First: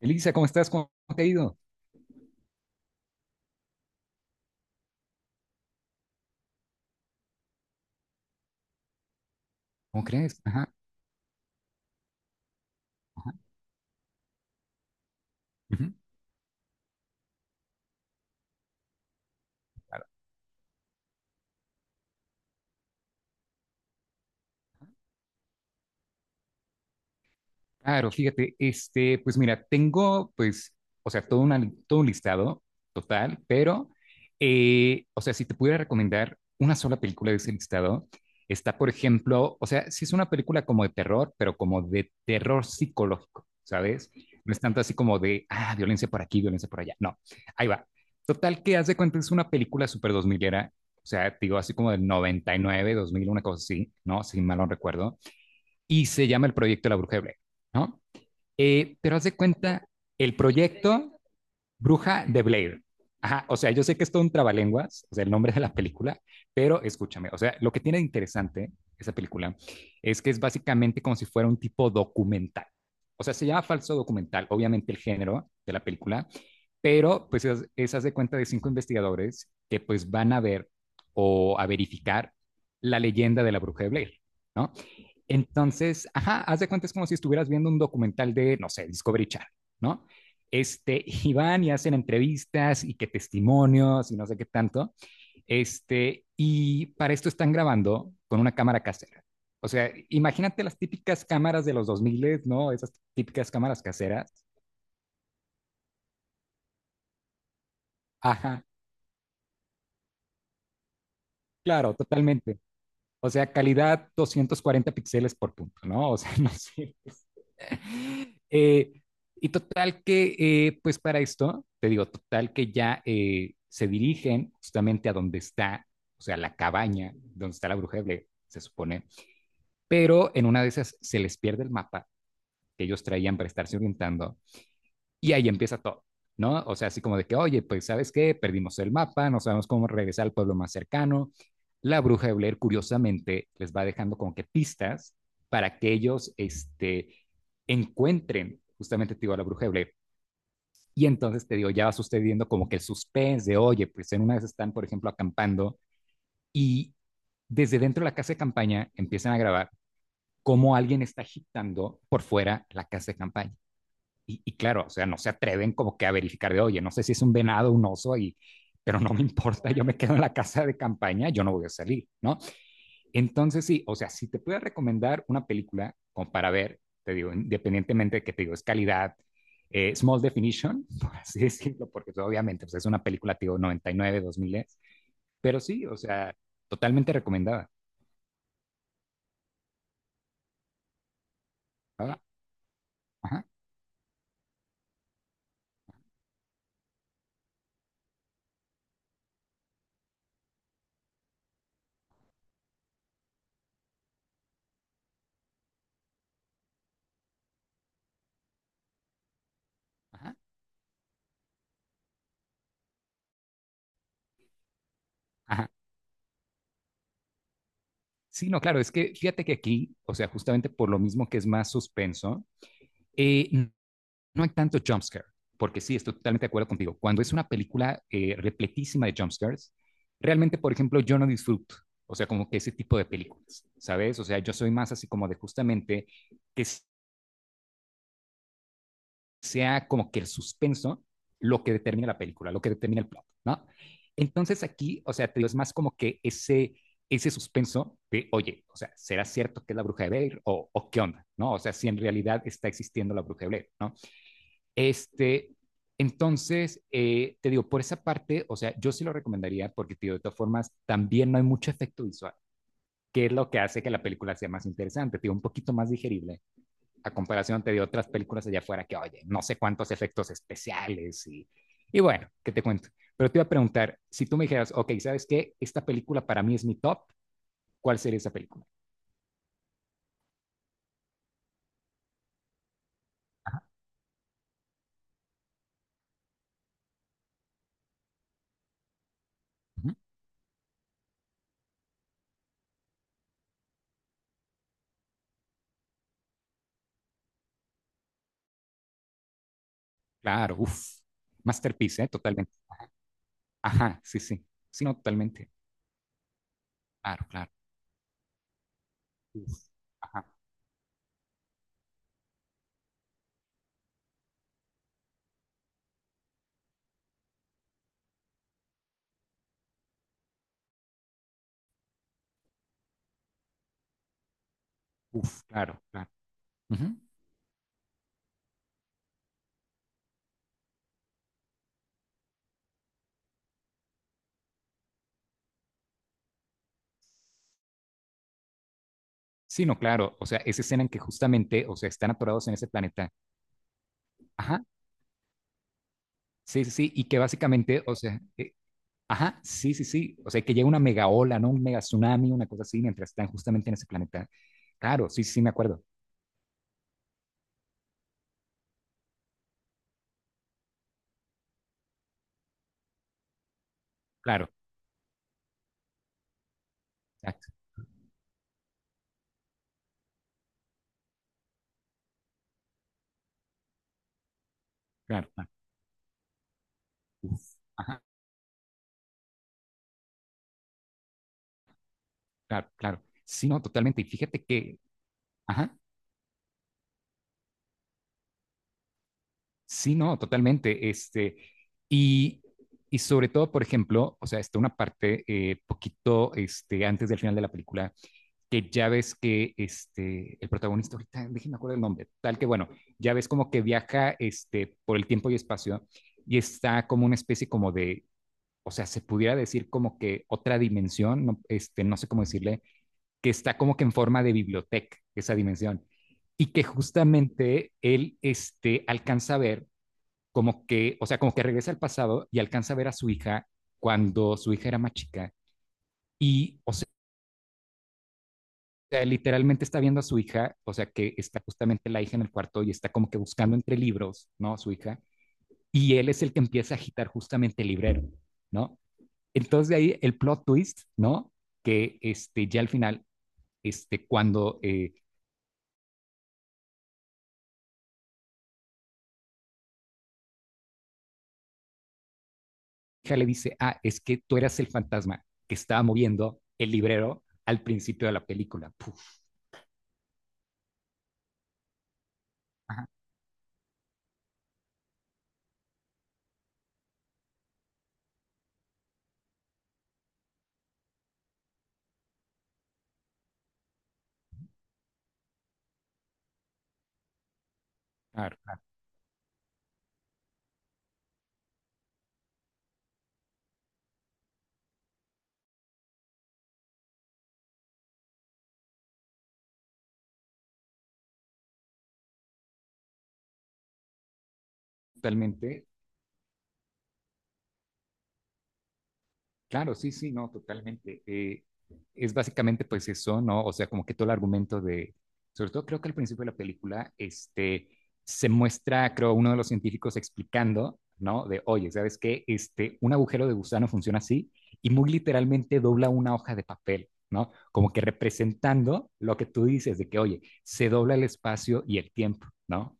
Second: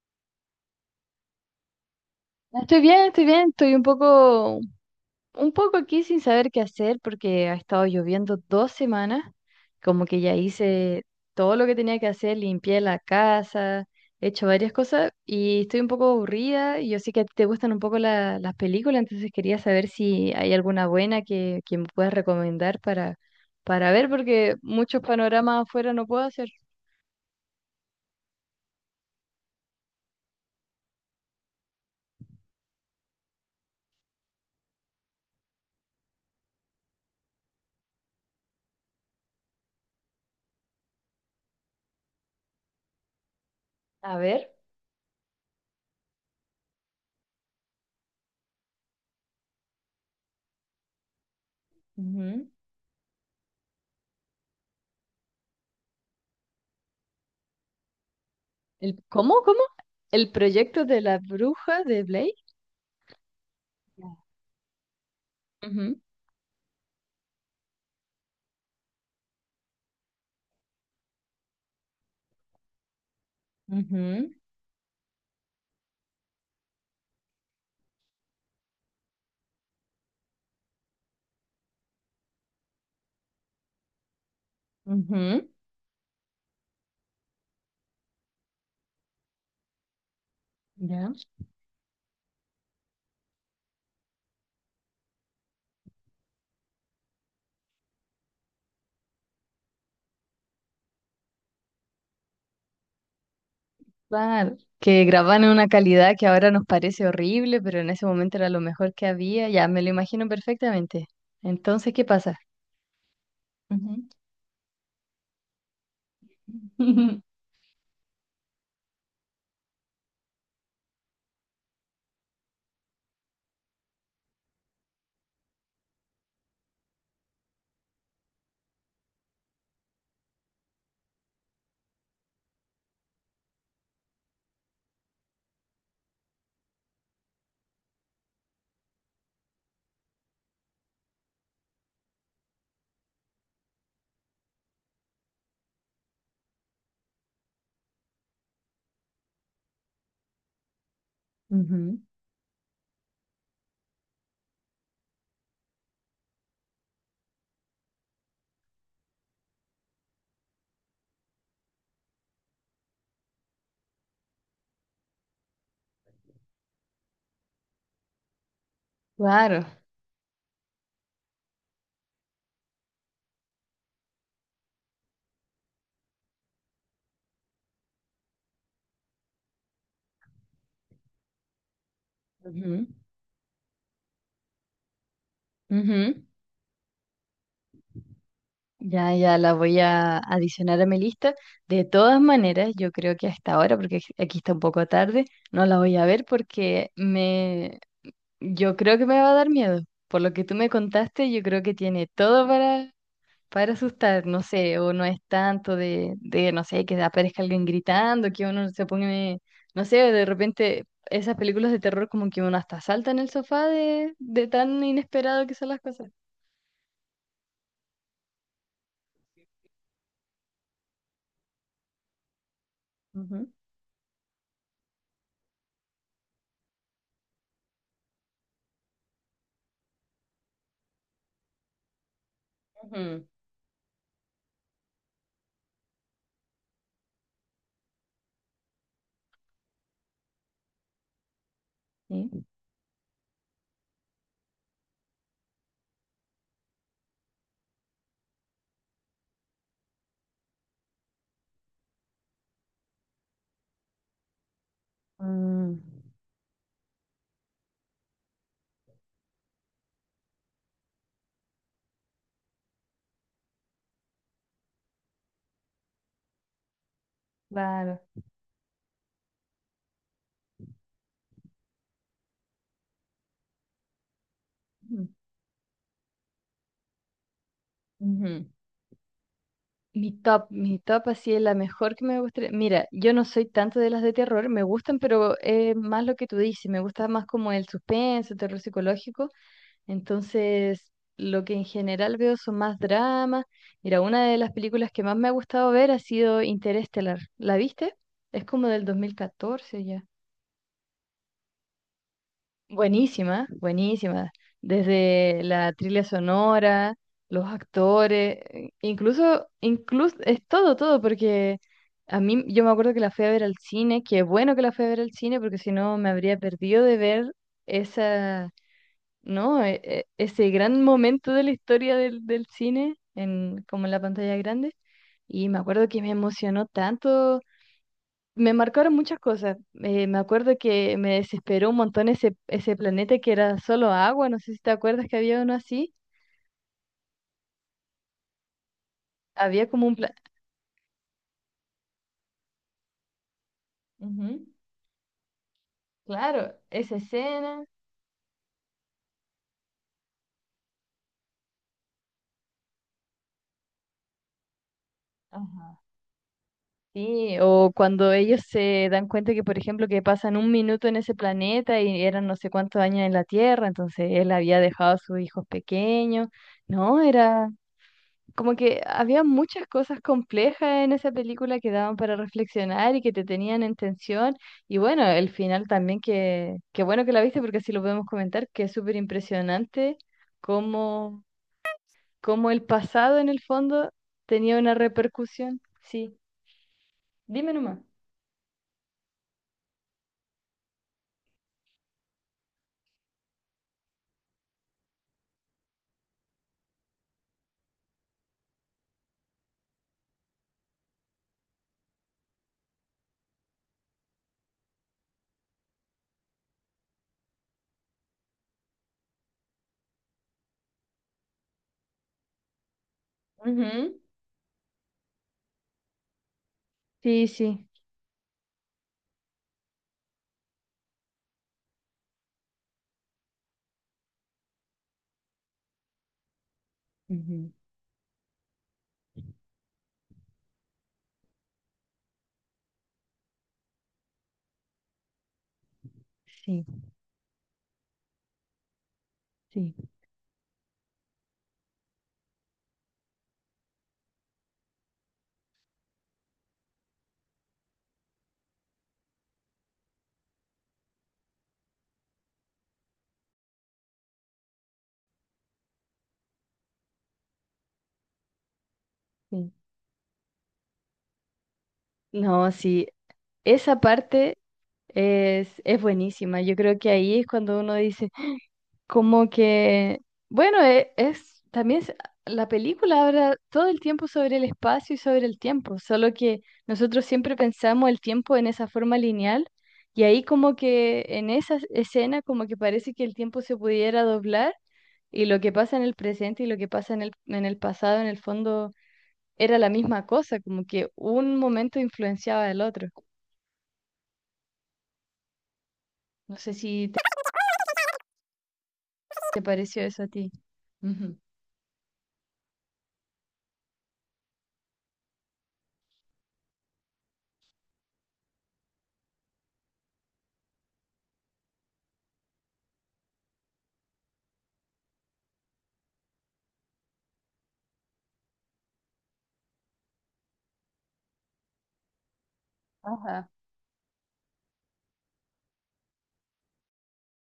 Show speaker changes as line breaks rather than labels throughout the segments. Elisa, ¿cómo estás? ¿Cómo te ha ido?
Estoy bien, estoy bien, estoy un poco aquí sin saber qué hacer porque ha estado lloviendo dos semanas,
¿Cómo
como que ya
crees? Ajá,
hice todo lo que tenía que hacer, limpié la
ajá,
casa, he hecho varias cosas y estoy un
ujú.
poco aburrida. Yo sé que a ti te gustan un poco las películas, entonces quería saber si hay alguna buena que me puedas recomendar para ver porque muchos panoramas afuera no puedo hacer.
Claro, fíjate, pues mira, tengo, pues, o sea, todo, todo un listado total, pero, o sea, si te pudiera recomendar una sola película de ese listado, está, por ejemplo, o sea, si es una película como de terror, pero como de terror psicológico, ¿sabes?
A ver,
No es tanto así como de, ah, violencia por aquí, violencia por allá. No, ahí va. Total, que haz de cuenta, es una película súper dos milera, o sea, te digo, así como del
ujú.
99, 2000, una cosa así, ¿no? Si mal no recuerdo. Y se llama El Proyecto de la Bruja de Blair, ¿no?
El,
Pero haz de
¿cómo, cómo?
cuenta,
¿El
el
proyecto de la
proyecto
bruja de
Bruja
Blake?
de Blair. Ajá, o sea, yo sé que es todo un trabalenguas, o sea, el nombre de la
Ujú.
película, pero escúchame, o sea, lo que tiene de interesante esa película es que es básicamente como si fuera un tipo documental. O sea, se llama falso
Ujú,
documental, obviamente el género de la película, pero pues es haz de cuenta de cinco investigadores que pues van a ver o a verificar la leyenda de la bruja de Blair, ¿no?
ujú.
Entonces, ajá, haz de cuenta es como si estuvieras viendo un documental de, no sé, Discovery Channel, ¿no?
Ya.
Y van y hacen entrevistas y que testimonios y no sé qué tanto. Y para esto están grabando con una cámara casera. O sea, imagínate las típicas cámaras de los 2000, ¿no? Esas típicas cámaras caseras.
Claro, que graban en una calidad que ahora nos parece horrible, pero en ese momento era lo
Ajá,
mejor que había, ya me lo imagino perfectamente. Entonces,
claro,
¿qué pasa?
totalmente. O sea,
Ujú.
calidad 240 píxeles por punto, ¿no? O sea, no sé, Eh, y total que, pues para esto, te digo, total que ya se dirigen justamente a donde está, o sea, la cabaña, donde está la bruja de Blair, se supone, pero en una de esas se les pierde el mapa que ellos traían para estarse orientando y ahí empieza todo. ¿No? O sea, así como de que, oye, pues, ¿sabes qué? Perdimos el mapa, no sabemos cómo regresar al pueblo más cercano, la bruja de Blair curiosamente les va dejando como que pistas para que ellos encuentren justamente te digo, a la bruja de Blair. Y entonces te digo, ya va
Ujú.
sucediendo como que el suspense de, oye, pues en una vez están, por ejemplo, acampando y desde dentro de la casa de campaña empiezan a grabar cómo alguien está agitando por fuera la casa de campaña. Y claro, o sea, no se atreven como que a verificar de, oye, no sé si es un venado, un oso, y, pero no me
Claro.
importa, yo me quedo en la casa de campaña, yo no voy a salir, ¿no? Entonces, sí, o sea, si te puedo recomendar una película como para ver, te digo, independientemente de que te digo, es calidad, small definition, por así decirlo, porque pues, obviamente pues,
Ujú,
es una película, te digo, 99, 2000, pero sí, o
ujú.
sea, totalmente recomendada.
Ya, ya la voy a adicionar a mi lista. De
Ajá,
todas maneras, yo creo que
ajá,
hasta ahora, porque aquí está un poco tarde, no la voy a ver porque yo creo que me va a dar miedo. Por lo que tú me contaste, yo creo que tiene todo para asustar, no sé, o no es tanto no sé, que aparezca alguien gritando, que uno se pone, no sé, de
ajá,
repente esas películas de terror como que uno hasta salta en el sofá de tan inesperado que son
ajá.
las cosas.
Sí, no, claro, es que fíjate que aquí, o sea, justamente por lo mismo que es más suspenso,
Ujú.
eh, no hay tanto jumpscare, porque sí, estoy totalmente de acuerdo contigo. Cuando es una película repletísima de jumpscares, realmente, por ejemplo, yo no disfruto, o sea, como que ese tipo de
Ujú.
películas, ¿sabes? O sea, yo soy más así como de justamente que sea como que el suspenso lo que determina la
Sí.
película, lo que determina el plot, ¿no? Entonces aquí, o sea, te digo, es más como que ese suspenso de, oye, o sea, ¿será cierto que es la bruja de Blair o qué onda? ¿No? O sea, si en realidad está existiendo la bruja de Blair, ¿no? Este,
Mm.
entonces, te digo, por esa parte, o sea, yo sí lo recomendaría porque, tío, de todas formas, también no hay mucho efecto visual, que es lo que hace que la película sea más interesante, tío, un poquito más digerible, a comparación, te digo,
Claro.
otras películas allá afuera que, oye, no sé cuántos efectos especiales y bueno, ¿qué te cuento? Pero te iba a preguntar, si tú me dijeras, ok,
Ujú,
¿sabes qué? Esta película para mí es mi top, ¿cuál sería esa
ujú.
película?
Mi top así es la mejor que me gustaría. Mira, yo no soy
Ajá,
tanto de las de terror, me gustan, pero es más lo que tú dices, me gusta más como el suspenso, terror psicológico.
ujú,
Entonces, lo que en general veo son más dramas. Mira, una de las películas que más me ha gustado ver ha sido Interestelar. ¿La viste? Es como del 2014 ya.
claro, uff, masterpiece, ¿eh? Totalmente.
Buenísima,
Ajá, sí,
buenísima.
sí, sí, no,
Desde
totalmente.
la trilla sonora,
Claro,
los
claro.
actores, incluso,
Uf,
incluso
ajá,
es todo, todo, porque a mí yo me acuerdo que la fui a ver al cine, que bueno que la fui a ver al cine, porque si no me habría perdido de ver esa, ¿no? Ese gran momento de la historia del cine, en, como en la pantalla grande.
uf,
Y me
claro,
acuerdo que me
claro.
emocionó
Ujú.
tanto, me marcaron muchas cosas. Me acuerdo que me desesperó un montón ese planeta que era solo agua, no sé si te acuerdas que había uno así.
Sí,
Había
no,
como un
claro,
planeta.
o sea, esa escena en que justamente, o sea, están atorados en ese planeta. Ajá,
Claro,
sí, sí, sí,
esa
y que
escena.
básicamente, o sea, ajá, sí, sí, sí, o sea, que llega una mega ola, ¿no? Un mega tsunami, una cosa así, mientras están justamente en ese planeta. Claro, sí, sí, sí, me
Ajá.
acuerdo,
Sí, o cuando ellos se dan cuenta que, por ejemplo, que pasan un minuto en ese planeta y eran no sé cuántos años en la Tierra, entonces él
claro,
había dejado a sus hijos pequeños. No,
exacto,
era como que había muchas cosas complejas en esa película que daban para reflexionar y que te tenían en tensión. Y bueno,
claro,
el
claro,
final también que bueno que la viste
uf,
porque así lo podemos
ajá,
comentar, que es súper impresionante cómo, cómo el
claro,
pasado en
claro.
el
Sí, no,
fondo
totalmente, y
tenía
fíjate
una
que,
repercusión.
ajá.
Sí, dime nomás.
Sí, no, totalmente. Y, y sobre todo, por ejemplo, o sea, está una parte poquito antes del final de la película, que ya ves que el protagonista, ahorita déjenme acuerdo el nombre, tal que bueno, ya ves como que viaja por el tiempo y espacio y está como una especie como de, o sea, se pudiera decir como que otra dimensión, no, no sé cómo decirle, que está
Ujú.
como que en forma de biblioteca, esa dimensión, y que
Sí, sí.
justamente él alcanza a ver como que, o sea, como que regresa al pasado y alcanza a ver a su hija cuando su hija era más chica. Y, o sea,
Ujú.
literalmente está viendo a su hija, o sea, que está justamente la hija en el cuarto y está como que buscando entre libros, ¿no? Su hija. Y él es el
Sí,
que empieza a agitar justamente el librero, ¿no?
sí,
Entonces de ahí el plot twist, ¿no? Que ya al final, cuando hija le dice, ah, es que tú eras el fantasma que estaba moviendo el librero al principio
sí.
de la película. Puf,
No, sí, esa parte
ajá,
es buenísima. Yo creo que ahí es cuando uno dice, como que, bueno, la película habla todo el tiempo sobre el espacio y sobre el tiempo, solo que nosotros siempre pensamos el tiempo en esa forma lineal y ahí como que en
claro,
esa
claro,
escena como que parece que el tiempo se pudiera doblar y lo que pasa en el presente y lo que pasa en el pasado en el fondo era la misma cosa, como que un momento influenciaba al otro. No sé si te, te pareció eso a
totalmente.
ti. Ujú.
Claro, sí, sí, no, totalmente. Es básicamente pues eso, ¿no? O sea, como que todo el argumento de, sobre todo creo que al principio de la película, se muestra, creo, uno de los científicos explicando, ¿no? De, oye, ¿sabes qué? Un agujero de gusano funciona así y muy literalmente dobla una hoja de papel, ¿no? Como que
Ajá.
representando lo que tú dices de que, oye, se dobla el espacio y el tiempo, ¿no?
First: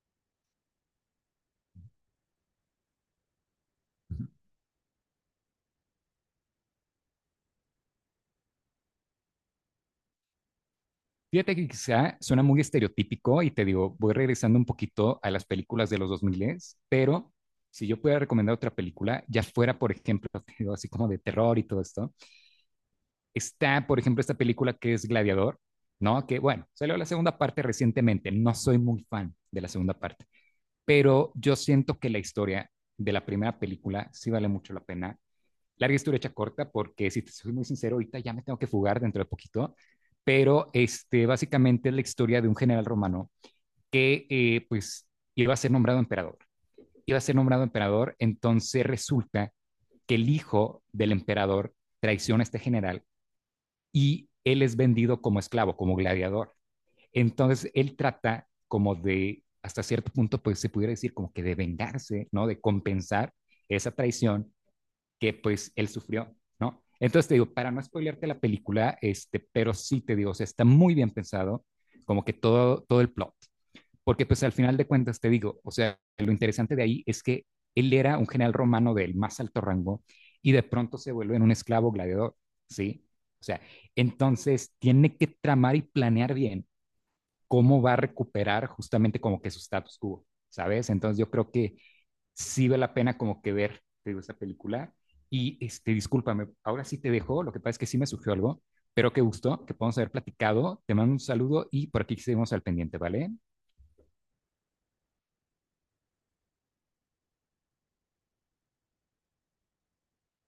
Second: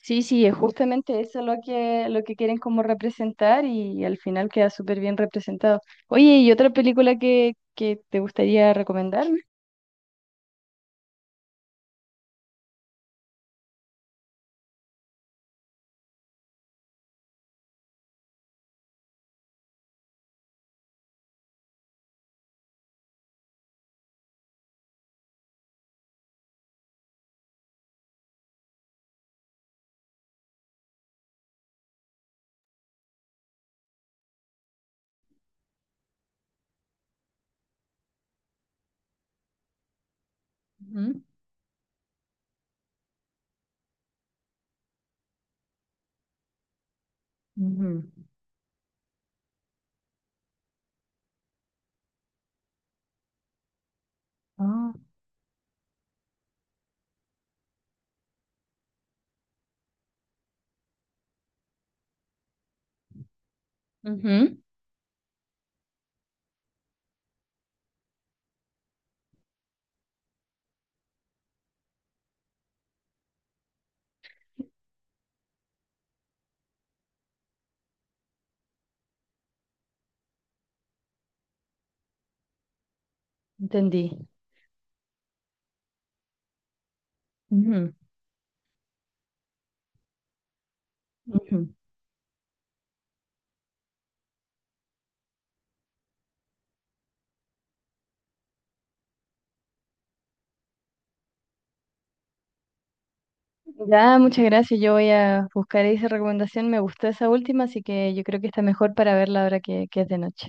Sí, sí, es justamente eso lo lo que quieren como representar y al final queda súper bien representado. Oye, ¿y otra película que te gustaría recomendarme?
Fíjate que quizá suena muy estereotípico y te digo, voy regresando un poquito a las películas de los 2000, pero si yo pudiera recomendar otra película, ya fuera, por ejemplo, te digo, así como de terror y todo esto, está, por ejemplo, esta película que es Gladiador, ¿no? Que bueno, salió la segunda parte recientemente, no soy muy fan de la segunda parte, pero yo siento que la historia de la primera película sí vale mucho la pena larga historia hecha corta, porque si te soy muy sincero, ahorita ya me tengo que fugar dentro de poquito, pero
Ujú,
básicamente es la historia de un general romano que pues iba a ser nombrado emperador. Iba a ser nombrado
ujú.
emperador, entonces resulta que el hijo del emperador traiciona a este general y él es
Ah.
vendido como esclavo, como gladiador. Entonces él trata como de, hasta cierto punto, pues se pudiera decir como que de vengarse, ¿no? De compensar esa traición
Ujú.
que pues él sufrió, ¿no? Entonces te digo, para no spoilearte la película, pero sí te digo, o sea, está muy bien pensado, como que todo, todo el plot, porque pues al final de cuentas te digo, o sea, lo interesante de ahí es que él era un general romano del más alto rango y de pronto se vuelve en un esclavo gladiador, ¿sí? O sea,
Entendí.
entonces tiene que tramar y planear bien cómo
Ujú,
va a recuperar justamente como que su status quo, ¿sabes? Entonces yo creo
ujú.
que sí vale la pena como que ver, te digo, esta película. Y discúlpame, ahora sí te dejo, lo que pasa es que sí me surgió algo, pero qué gusto que podamos haber platicado. Te mando un saludo y por aquí seguimos al pendiente, ¿vale?
Ya, muchas gracias. Yo voy a buscar esa recomendación. Me gustó esa última, así que yo creo que está mejor para verla ahora que es de noche.